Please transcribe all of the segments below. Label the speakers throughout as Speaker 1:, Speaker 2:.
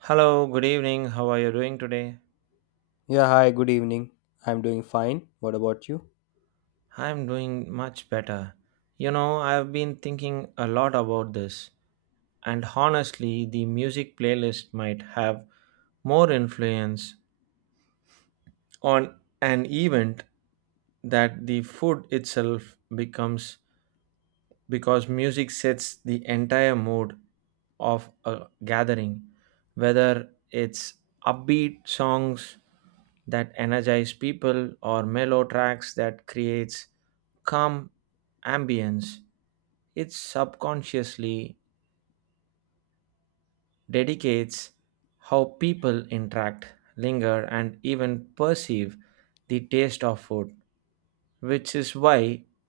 Speaker 1: Hello, good evening. How are you doing today?
Speaker 2: Yeah, hi, good evening. I'm doing fine. What about you?
Speaker 1: I'm doing much better. You know, I've been thinking a lot about this, and honestly, the music playlist might have more influence on an event that the food itself becomes because music sets the entire mood of a gathering, whether it's upbeat songs that energize people or mellow tracks that creates calm ambience, it subconsciously dedicates how people interact, linger, and even perceive the taste of food, which is why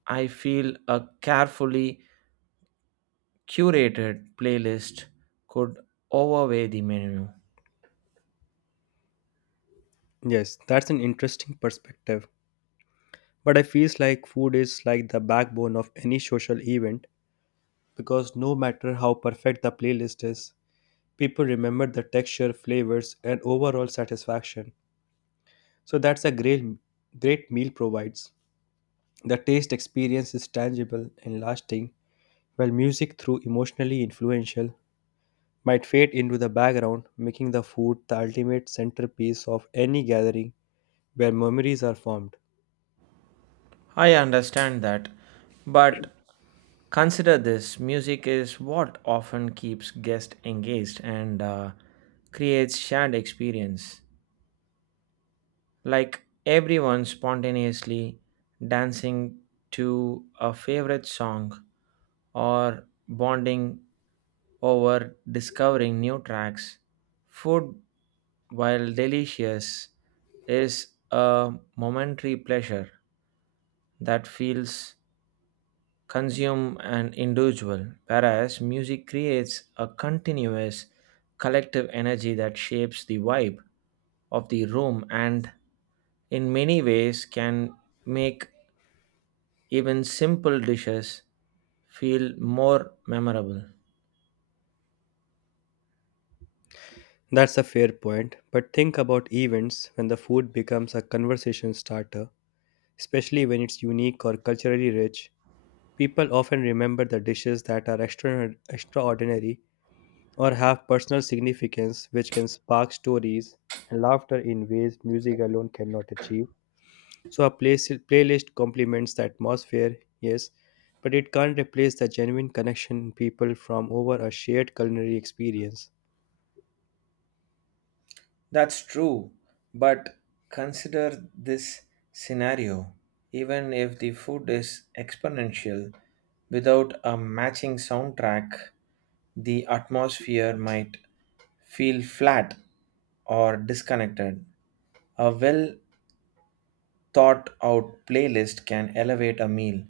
Speaker 1: I feel a carefully curated playlist could overweigh the menu.
Speaker 2: Yes, that's an interesting perspective. But I feels like food is like the backbone of any social event because no matter how perfect the playlist is, people remember the texture, flavors, and overall satisfaction. So that's a great meal provides. The taste experience is tangible and lasting, while music through emotionally influential might fade into the background, making the food the ultimate centerpiece of any gathering where memories are formed.
Speaker 1: I understand that, but consider this. Music is what often keeps guests engaged and creates shared experience. Like everyone spontaneously dancing to a favorite song or bonding over discovering new tracks. Food, while delicious, is a momentary pleasure that feels consume an individual, whereas music creates a continuous collective energy that shapes the vibe of the room and, in many ways, can make even simple dishes feel more memorable.
Speaker 2: That's a fair point, but think about events when the food becomes a conversation starter, especially when it's unique or culturally rich. People often remember the dishes that are extraordinary or have personal significance, which can spark stories and laughter in ways music alone cannot achieve. So, a playlist complements the atmosphere, yes, but it can't replace the genuine connection people from over a shared culinary experience.
Speaker 1: That's true, but consider this scenario. Even if the food is exponential, without a matching soundtrack, the atmosphere might feel flat or disconnected. A well thought out playlist can elevate a meal,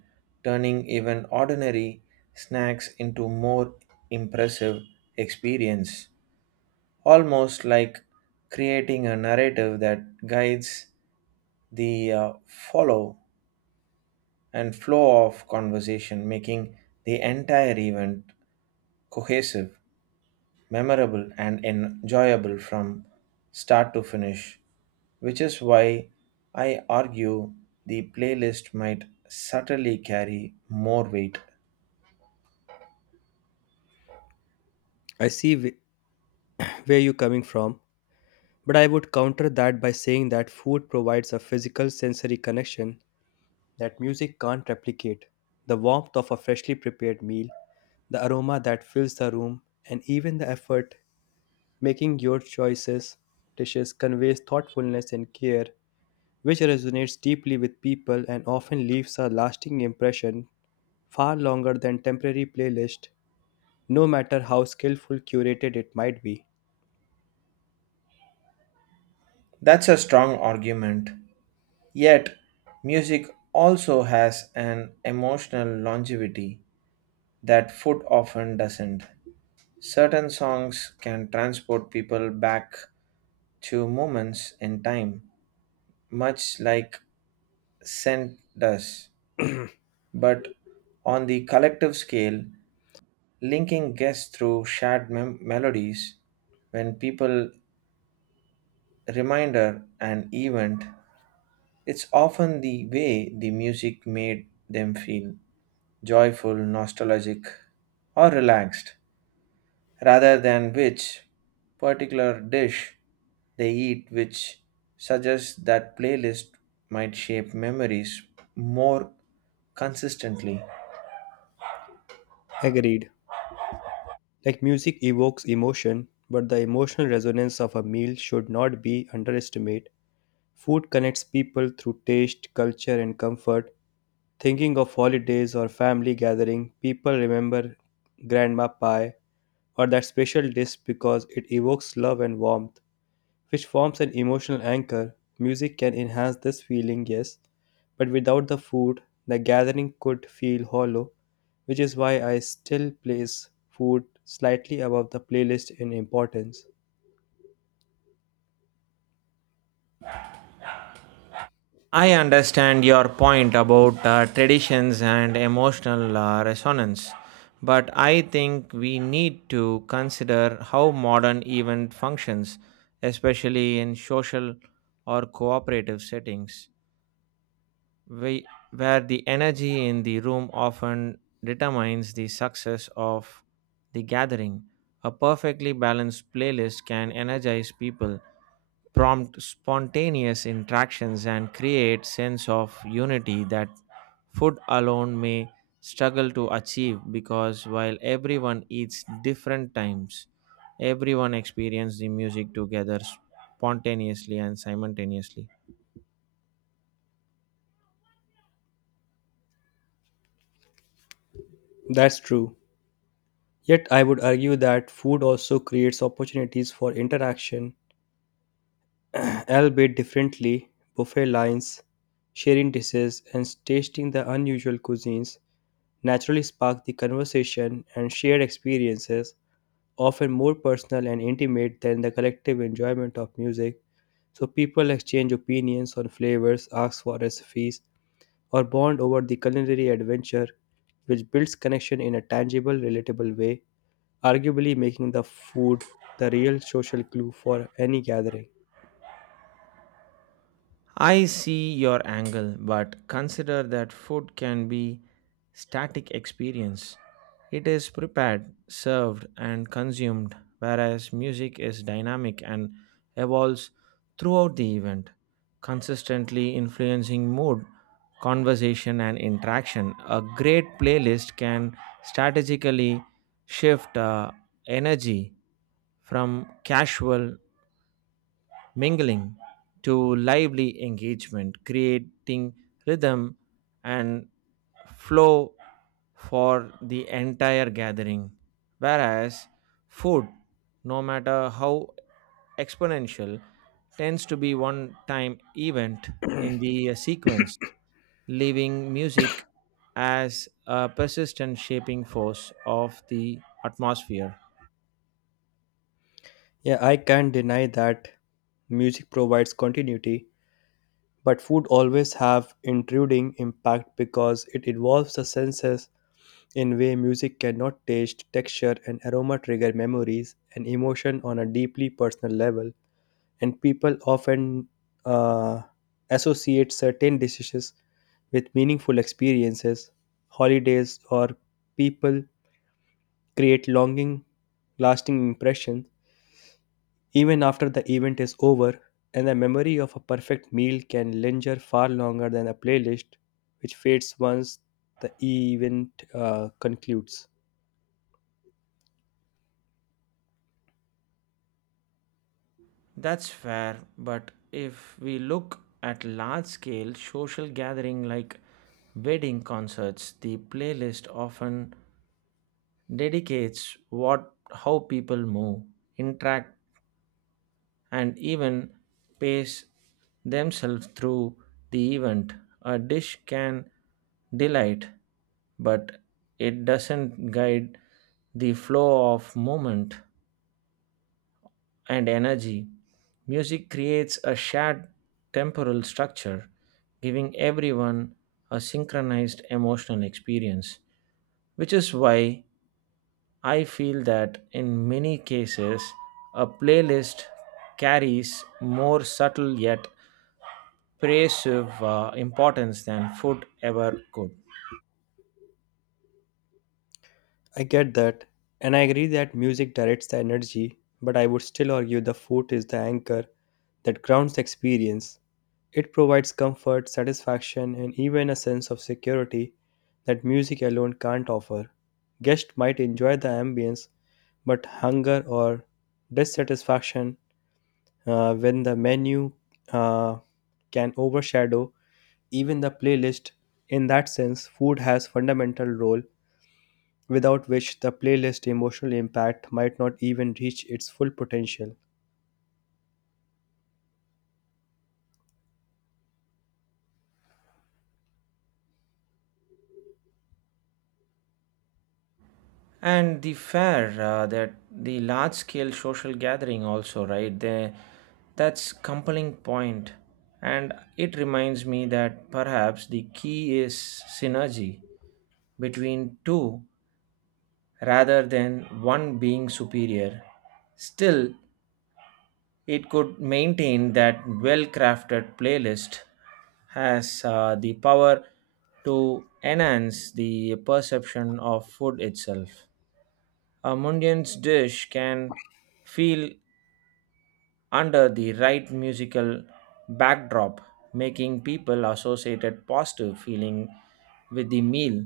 Speaker 1: turning even ordinary snacks into more impressive experience, almost like creating a narrative that guides the follow and flow of conversation, making the entire event cohesive, memorable, and enjoyable from start to finish, which is why I argue the playlist might subtly carry more weight.
Speaker 2: I see where you're coming from, but I would counter that by saying that food provides a physical sensory connection that music can't replicate. The warmth of a freshly prepared meal, the aroma that fills the room, and even the effort making your choices dishes conveys thoughtfulness and care, which resonates deeply with people and often leaves a lasting impression far longer than temporary playlist, no matter how skillful curated it might be.
Speaker 1: That's a strong argument. Yet, music also has an emotional longevity that food often doesn't. Certain songs can transport people back to moments in time, much like scent does. But on the collective scale, linking guests through shared melodies, when people remember an event, it's often the way the music made them feel joyful, nostalgic, or relaxed, rather than which particular dish they eat, which suggests that playlist might shape memories more consistently.
Speaker 2: Agreed. Like music evokes emotion, but the emotional resonance of a meal should not be underestimated. Food connects people through taste, culture, and comfort. Thinking of holidays or family gathering, people remember grandma pie or that special dish because it evokes love and warmth which forms an emotional anchor. Music can enhance this feeling, yes, but without the food, the gathering could feel hollow, which is why I still place food slightly above the playlist in importance.
Speaker 1: I understand your point about traditions and emotional resonance, but I think we need to consider how modern event functions, especially in social or cooperative settings. we, where the energy in the room often determines the success of the gathering. A perfectly balanced playlist can energize people, prompt spontaneous interactions, and create sense of unity that food alone may struggle to achieve, because while everyone eats different times, everyone experienced the music together spontaneously and simultaneously.
Speaker 2: That's true. Yet I would argue that food also creates opportunities for interaction, albeit differently. Buffet lines, sharing dishes, and tasting the unusual cuisines naturally spark the conversation and shared experiences often more personal and intimate than the collective enjoyment of music, so people exchange opinions on flavors, ask for recipes, or bond over the culinary adventure, which builds connection in a tangible, relatable way, arguably making the food the real social glue for any gathering.
Speaker 1: I see your angle, but consider that food can be static experience. It is prepared, served and consumed, whereas music is dynamic and evolves throughout the event, consistently influencing mood, conversation and interaction. A great playlist can strategically shift energy from casual mingling to lively engagement, creating rhythm and flow for the entire gathering. Whereas food, no matter how exponential, tends to be one time event in the sequence, leaving music as a persistent shaping force of the atmosphere.
Speaker 2: Yeah, I can't deny that music provides continuity, but food always have intruding impact because it involves the senses in way music cannot taste, texture and aroma trigger memories and emotion on a deeply personal level and people often uh, associate certain dishes with meaningful experiences, holidays or people create longing lasting impressions even after the event is over and the memory of a perfect meal can linger far longer than a playlist which fades once the event concludes.
Speaker 1: That's fair, but if we look at large scale social gathering like wedding concerts, the playlist often dedicates what how people move, interact and even pace themselves through the event. A dish can delight, but it doesn't guide the flow of movement and energy. Music creates a shared temporal structure, giving everyone a synchronized emotional experience, which is why I feel that in many cases, a playlist carries more subtle yet pervasive importance than food ever could.
Speaker 2: I get that, and I agree that music directs the energy, but I would still argue the food is the anchor that grounds the experience. It provides comfort, satisfaction, and even a sense of security that music alone can't offer. Guests might enjoy the ambience, but hunger or dissatisfaction when the menu uh, can overshadow even the playlist. In that sense, food has fundamental role without which the playlist emotional impact might not even reach its full potential.
Speaker 1: And the fair, that the large scale social gathering also, right? They, that's compelling point. And it reminds me that perhaps the key is synergy between two rather than one being superior. Still, it could maintain that well crafted playlist has the power to enhance the perception of food itself. A Mundian's dish can feel under the right musical backdrop, making people associated positive feeling with the meal.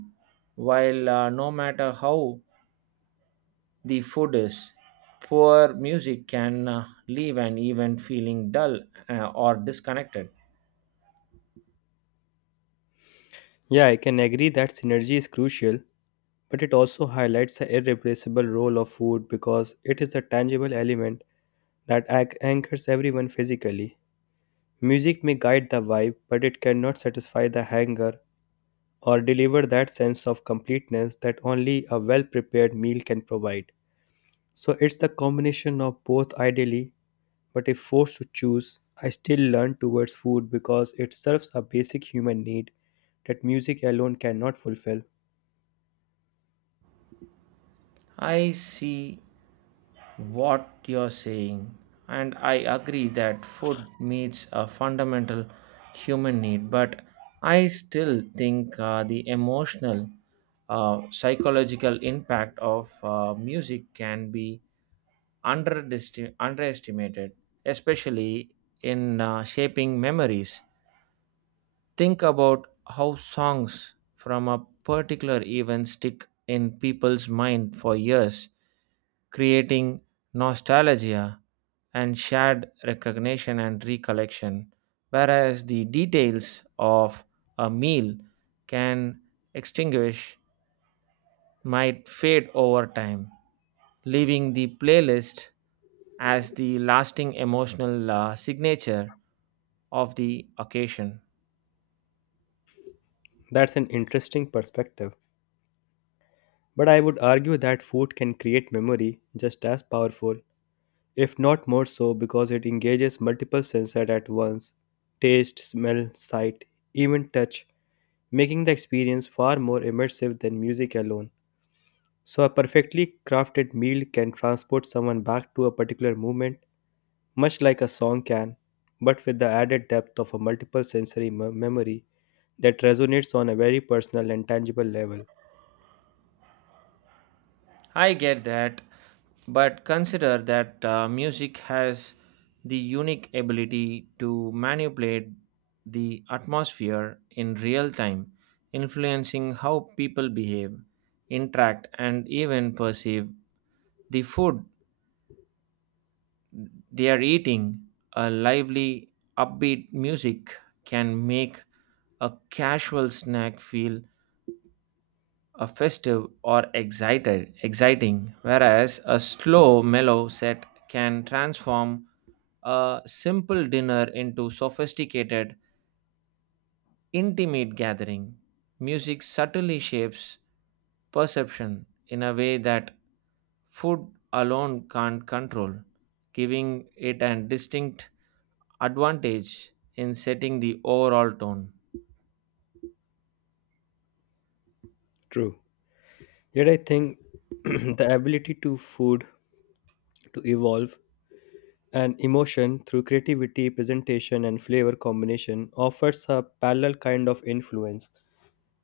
Speaker 1: While no matter how the food is, poor music can leave an event feeling dull or disconnected.
Speaker 2: Yeah, I can agree that synergy is crucial, but it also highlights the irreplaceable role of food because it is a tangible element that anchors everyone physically. Music may guide the vibe, but it cannot satisfy the hunger or deliver that sense of completeness that only a well prepared meal can provide. So it's the combination of both ideally but if forced to choose, I still lean towards food because it serves a basic human need that music alone cannot fulfill.
Speaker 1: I see what you're saying, and I agree that food meets a fundamental human need, but I still think the emotional, psychological impact of music can be underestimated, especially in shaping memories. Think about how songs from a particular event stick in people's mind for years, creating nostalgia and shared recognition and recollection, whereas the details of a meal can extinguish, might fade over time, leaving the playlist as the lasting emotional signature of the occasion.
Speaker 2: That's an interesting perspective. But I would argue that food can create memory just as powerful, if not more so, because it engages multiple senses at once taste, smell, sight, even touch, making the experience far more immersive than music alone. So, a perfectly crafted meal can transport someone back to a particular moment much like a song can, but with the added depth of a multiple sensory memory that resonates on a very personal and tangible level.
Speaker 1: I get that, but consider that music has the unique ability to manipulate the atmosphere in real time, influencing how people behave, interact, and even perceive the food they are eating. A lively, upbeat music can make a casual snack feel a festive or excited exciting, whereas a slow mellow set can transform a simple dinner into sophisticated intimate gathering. Music subtly shapes perception in a way that food alone can't control, giving it a distinct advantage in setting the overall tone.
Speaker 2: True. Yet I think the ability to food to evolve and emotion through creativity, presentation, and flavor combination offers a parallel kind of influence.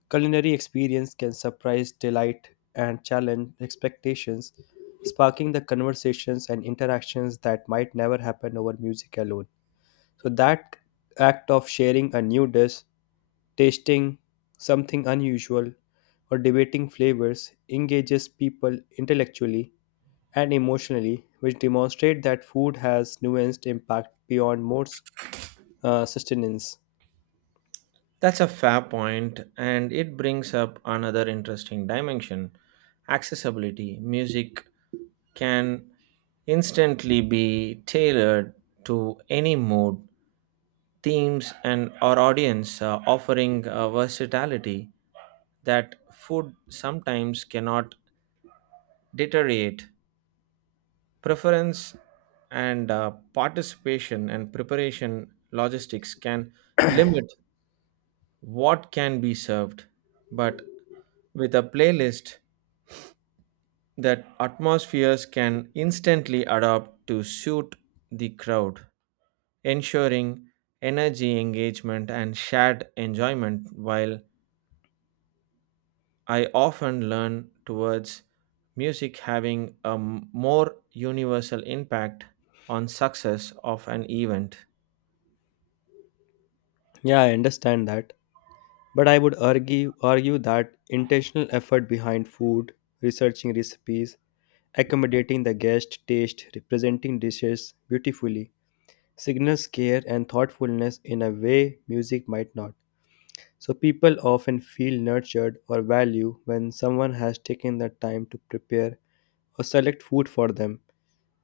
Speaker 2: Culinary experience can surprise, delight, and challenge expectations, sparking the conversations and interactions that might never happen over music alone. So, that act of sharing a new dish, tasting something unusual, or debating flavors engages people intellectually and emotionally, which demonstrate that food has nuanced impact beyond more sustenance.
Speaker 1: That's a fair point, and it brings up another interesting dimension: accessibility. Music can instantly be tailored to any mood, themes, and or audience, offering a versatility that food sometimes cannot deteriorate. Preference and participation and preparation logistics can limit what can be served, but with a playlist that atmospheres can instantly adapt to suit the crowd, ensuring energy engagement and shared enjoyment. While I often learn towards music having a more universal impact on success of an event.
Speaker 2: Yeah, I understand that. But I would argue that intentional effort behind food, researching recipes, accommodating the guest taste, representing dishes beautifully, signals care and thoughtfulness in a way music might not. So people often feel nurtured or value when someone has taken the time to prepare or select food for them,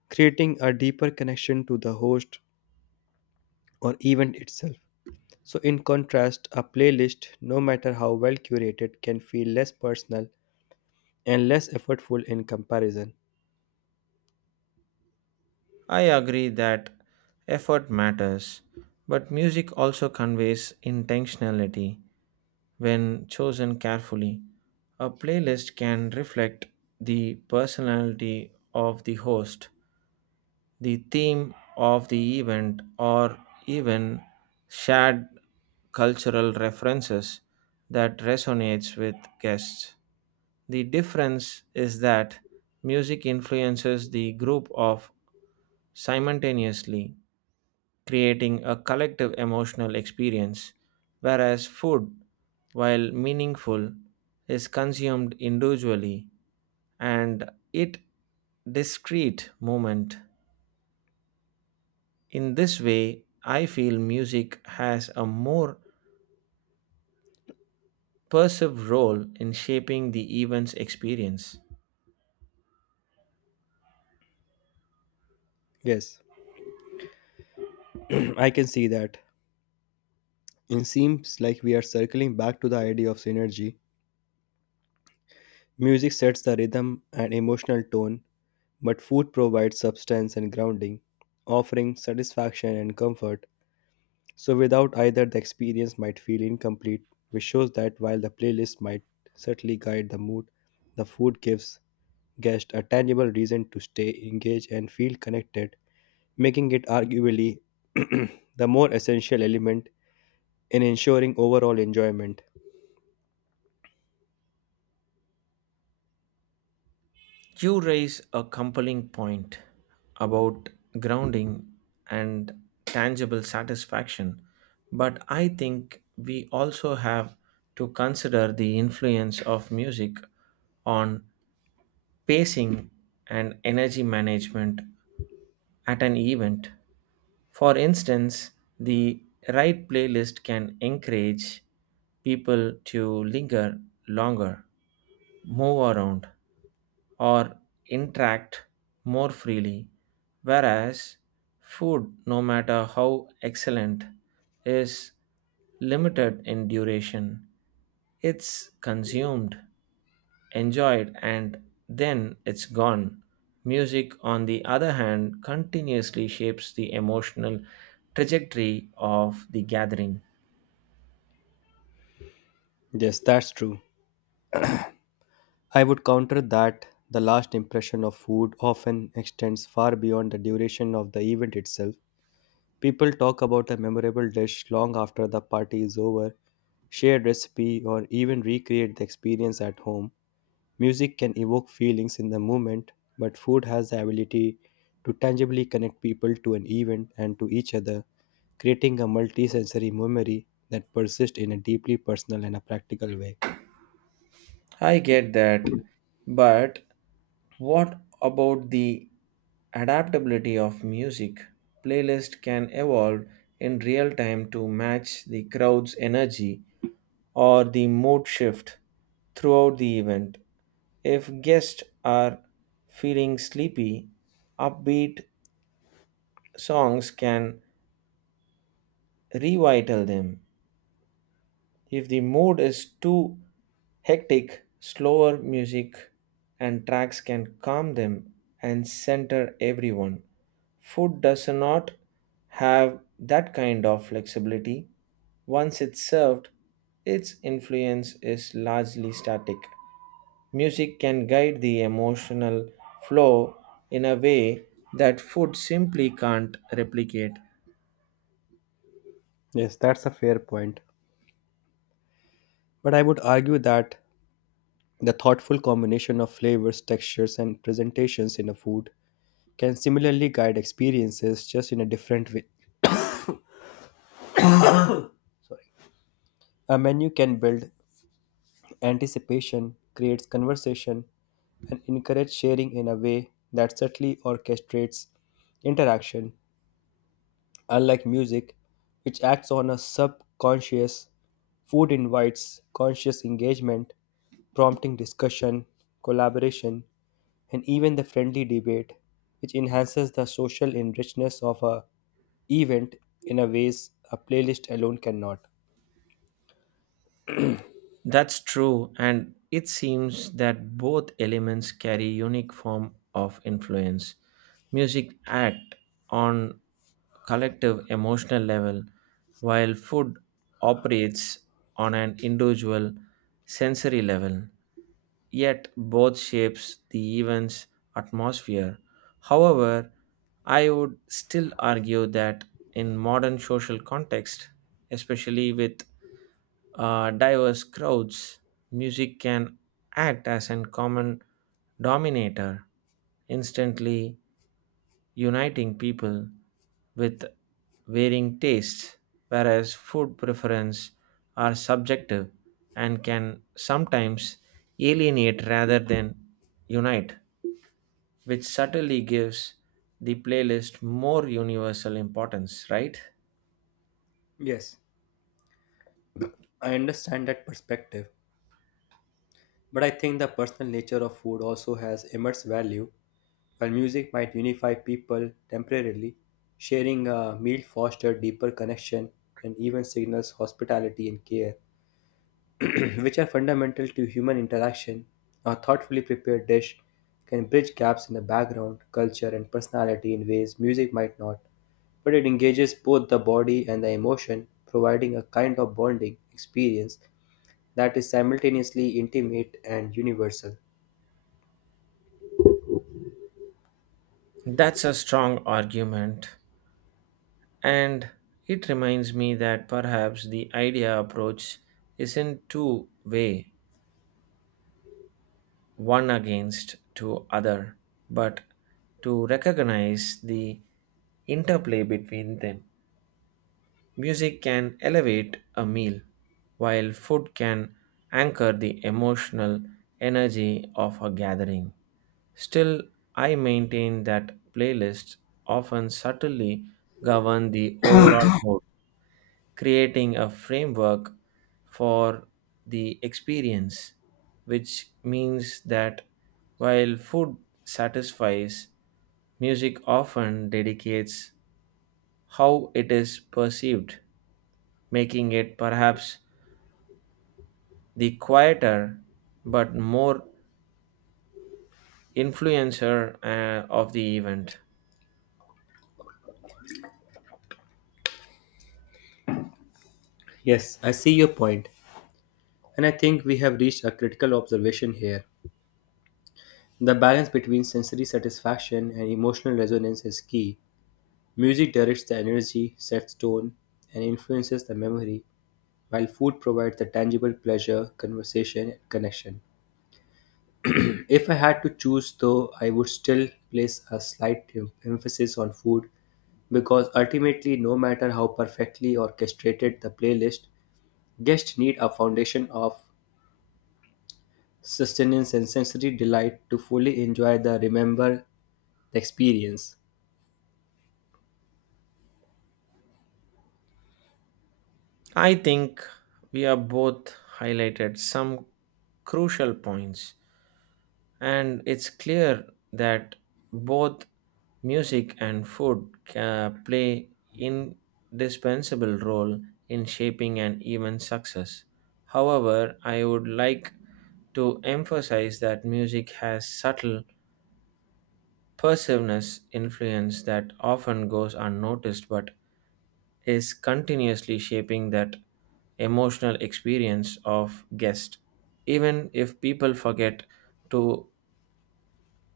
Speaker 2: creating a deeper connection to the host or event itself. So, in contrast, a playlist, no matter how well curated, can feel less personal and less effortful in comparison.
Speaker 1: I agree that effort matters, but music also conveys intentionality when chosen carefully. A playlist can reflect the personality of the host, the theme of the event, or even shared cultural references that resonates with guests. The difference is that music influences the group of simultaneously, creating a collective emotional experience, whereas food, while meaningful, is consumed individually and it discrete moment. In this way, I feel music has a more pervasive role in shaping the event's experience.
Speaker 2: Yes, I can see that. It seems like we are circling back to the idea of synergy. Music sets the rhythm and emotional tone, but food provides substance and grounding, offering satisfaction and comfort. So, without either, the experience might feel incomplete, which shows that while the playlist might certainly guide the mood, the food gives guests a tangible reason to stay engaged and feel connected making it arguably the more essential element in ensuring overall enjoyment.
Speaker 1: You raise a compelling point about grounding and tangible satisfaction, but I think we also have to consider the influence of music on pacing and energy management at an event. For instance, the right playlist can encourage people to linger longer, move around, or interact more freely, whereas food, no matter how excellent, is limited in duration. It's consumed, enjoyed, and then it's gone. Music, on the other hand, continuously shapes the emotional trajectory of the gathering.
Speaker 2: Yes, that's true. I would counter that the last impression of food often extends far beyond the duration of the event itself. People talk about a memorable dish long after the party is over, share recipe, or even recreate the experience at home. Music can evoke feelings in the moment, but food has the ability to tangibly connect people to an event and to each other, creating a multisensory memory that persists in a deeply personal and a practical way.
Speaker 1: I get that, but what about the adaptability of music? Playlist can evolve in real time to match the crowd's energy or the mood shift throughout the event. If guests are feeling sleepy, upbeat songs can revital them. If the mood is too hectic, slower music and tracks can calm them and center everyone. Food does not have that kind of flexibility. Once it's served, its influence is largely static. Music can guide the emotional flow in a way that food simply can't replicate.
Speaker 2: Yes, that's a fair point. But I would argue that the thoughtful combination of flavors, textures, and presentations in a food can similarly guide experiences just in a different way. A menu can build anticipation, creates conversation, and encourage sharing in a way that subtly orchestrates interaction. Unlike music, which acts on a subconscious, food invites conscious engagement, prompting discussion, collaboration, and even the friendly debate, which enhances the social enrichness of a event in a ways a playlist alone cannot.
Speaker 1: That's true, and it seems that both elements carry unique form of influence. Music act on collective emotional level, while food operates on an individual sensory level. Yet both shapes the event's atmosphere. However, I would still argue that in modern social context, especially with diverse crowds, music can act as a common dominator, instantly uniting people with varying tastes, whereas food preferences are subjective and can sometimes alienate rather than unite, which subtly gives the playlist more universal importance, right?
Speaker 2: Yes, I understand that perspective. But I think the personal nature of food also has immense value. While music might unify people temporarily, sharing a meal fosters deeper connection and even signals hospitality and care, which are fundamental to human interaction. A thoughtfully prepared dish can bridge gaps in the background, culture, and personality in ways music might not, but it engages both the body and the emotion, providing a kind of bonding experience that is simultaneously intimate and universal.
Speaker 1: That's a strong argument. And it reminds me that perhaps the idea approach isn't two way, one against to other, but to recognize the interplay between them. Music can elevate a meal, while food can anchor the emotional energy of a gathering. Still, I maintain that playlists often subtly govern the overall mood, creating a framework for the experience, which means that while food satisfies, music often dedicates how it is perceived, making it perhaps the quieter but more influencer of the event.
Speaker 2: Yes, I see your point, and I think we have reached a critical observation here. The balance between sensory satisfaction and emotional resonance is key. Music directs the energy, sets tone, and influences the memory, while food provides the tangible pleasure, conversation, and connection. If I had to choose, though, I would still place a slight emphasis on food because ultimately no matter how perfectly orchestrated the playlist guests need a foundation of sustenance, and sensory delight to fully enjoy the remember the experience.
Speaker 1: I think we have both highlighted some crucial points, and it's clear that both music and food ca play indispensable role in shaping an event's success. However, I would like to emphasize that music has subtle pervasiveness influence that often goes unnoticed but is continuously shaping that emotional experience of guest, even if people forget to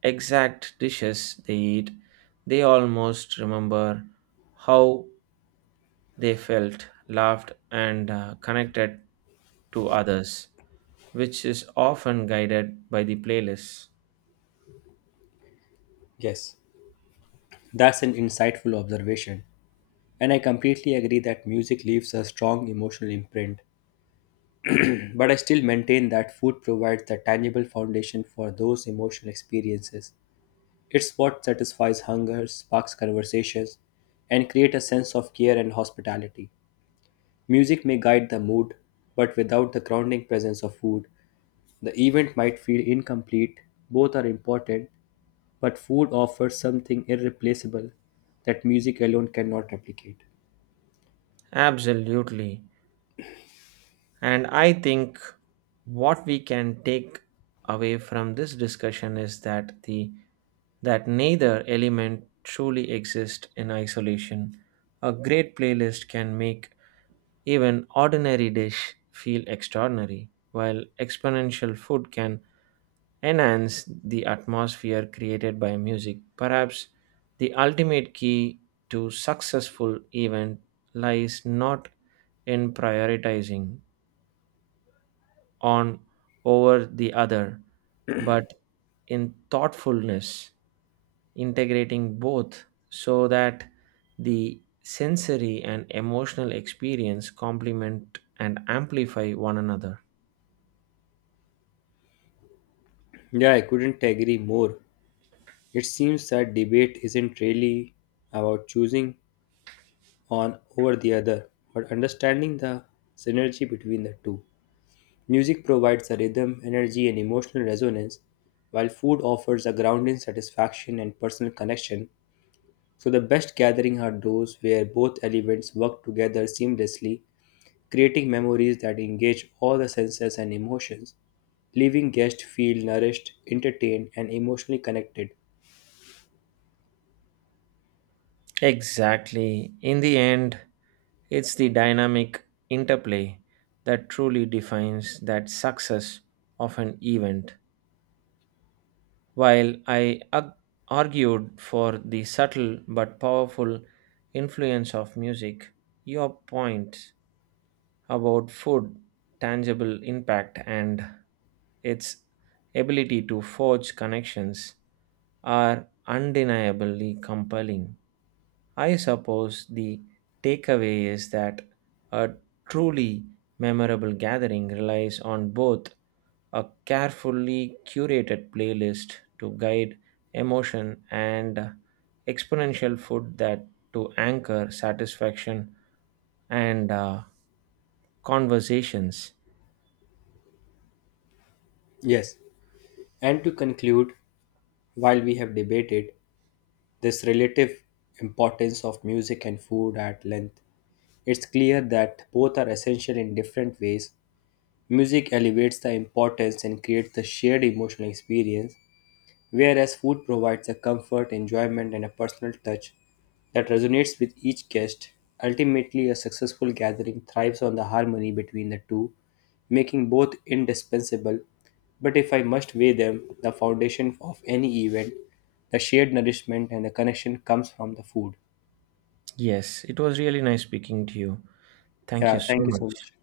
Speaker 1: exact dishes they eat, they almost remember how they felt, laughed, and connected to others, which is often guided by the playlist.
Speaker 2: Yes, that's an insightful observation. And I completely agree that music leaves a strong emotional imprint. But I still maintain that food provides the tangible foundation for those emotional experiences. It's what satisfies hunger, sparks conversations, and create a sense of care and hospitality. Music may guide the mood, but without the grounding presence of food, the event might feel incomplete, both are important, but food offers something irreplaceable that music alone cannot replicate.
Speaker 1: Absolutely. And I think what we can take away from this discussion is that the that neither element truly exists in isolation. A great playlist can make even ordinary dish feel extraordinary, while exponential food can enhance the atmosphere created by music. Perhaps the ultimate key to successful event lies not in prioritizing on over the other, but in thoughtfulness integrating both so that the sensory and emotional experience complement and amplify one another.
Speaker 2: Yeah, I couldn't agree more. It seems that debate isn't really about choosing on over the other, but understanding the synergy between the two. Music provides a rhythm, energy, and emotional resonance, while food offers a grounding satisfaction and personal connection. So, the best gathering are those where both elements work together seamlessly creating memories that engage all the senses and emotions, leaving guests feel nourished, entertained, and emotionally connected.
Speaker 1: Exactly. In the end, it's the dynamic interplay that truly defines that success of an event. While I argued for the subtle but powerful influence of music, your point about food tangible impact and its ability to forge connections are undeniably compelling. I suppose the takeaway is that a truly memorable gathering relies on both a carefully curated playlist to guide emotion and exponential food that to anchor satisfaction and conversations.
Speaker 2: Yes, and to conclude, while we have debated this relative importance of music and food at length, it's clear that both are essential in different ways. Music elevates the importance and creates the shared emotional experience, whereas food provides a comfort, enjoyment, and a personal touch that resonates with each guest, ultimately, a successful gathering thrives on the harmony between the two, making both indispensable. But if I must weigh them, the foundation of any event, the shared nourishment and the connection comes from the food.
Speaker 1: Yes, it was really nice speaking to you. Thank
Speaker 2: Yeah,
Speaker 1: you so
Speaker 2: thank you so
Speaker 1: much.
Speaker 2: much.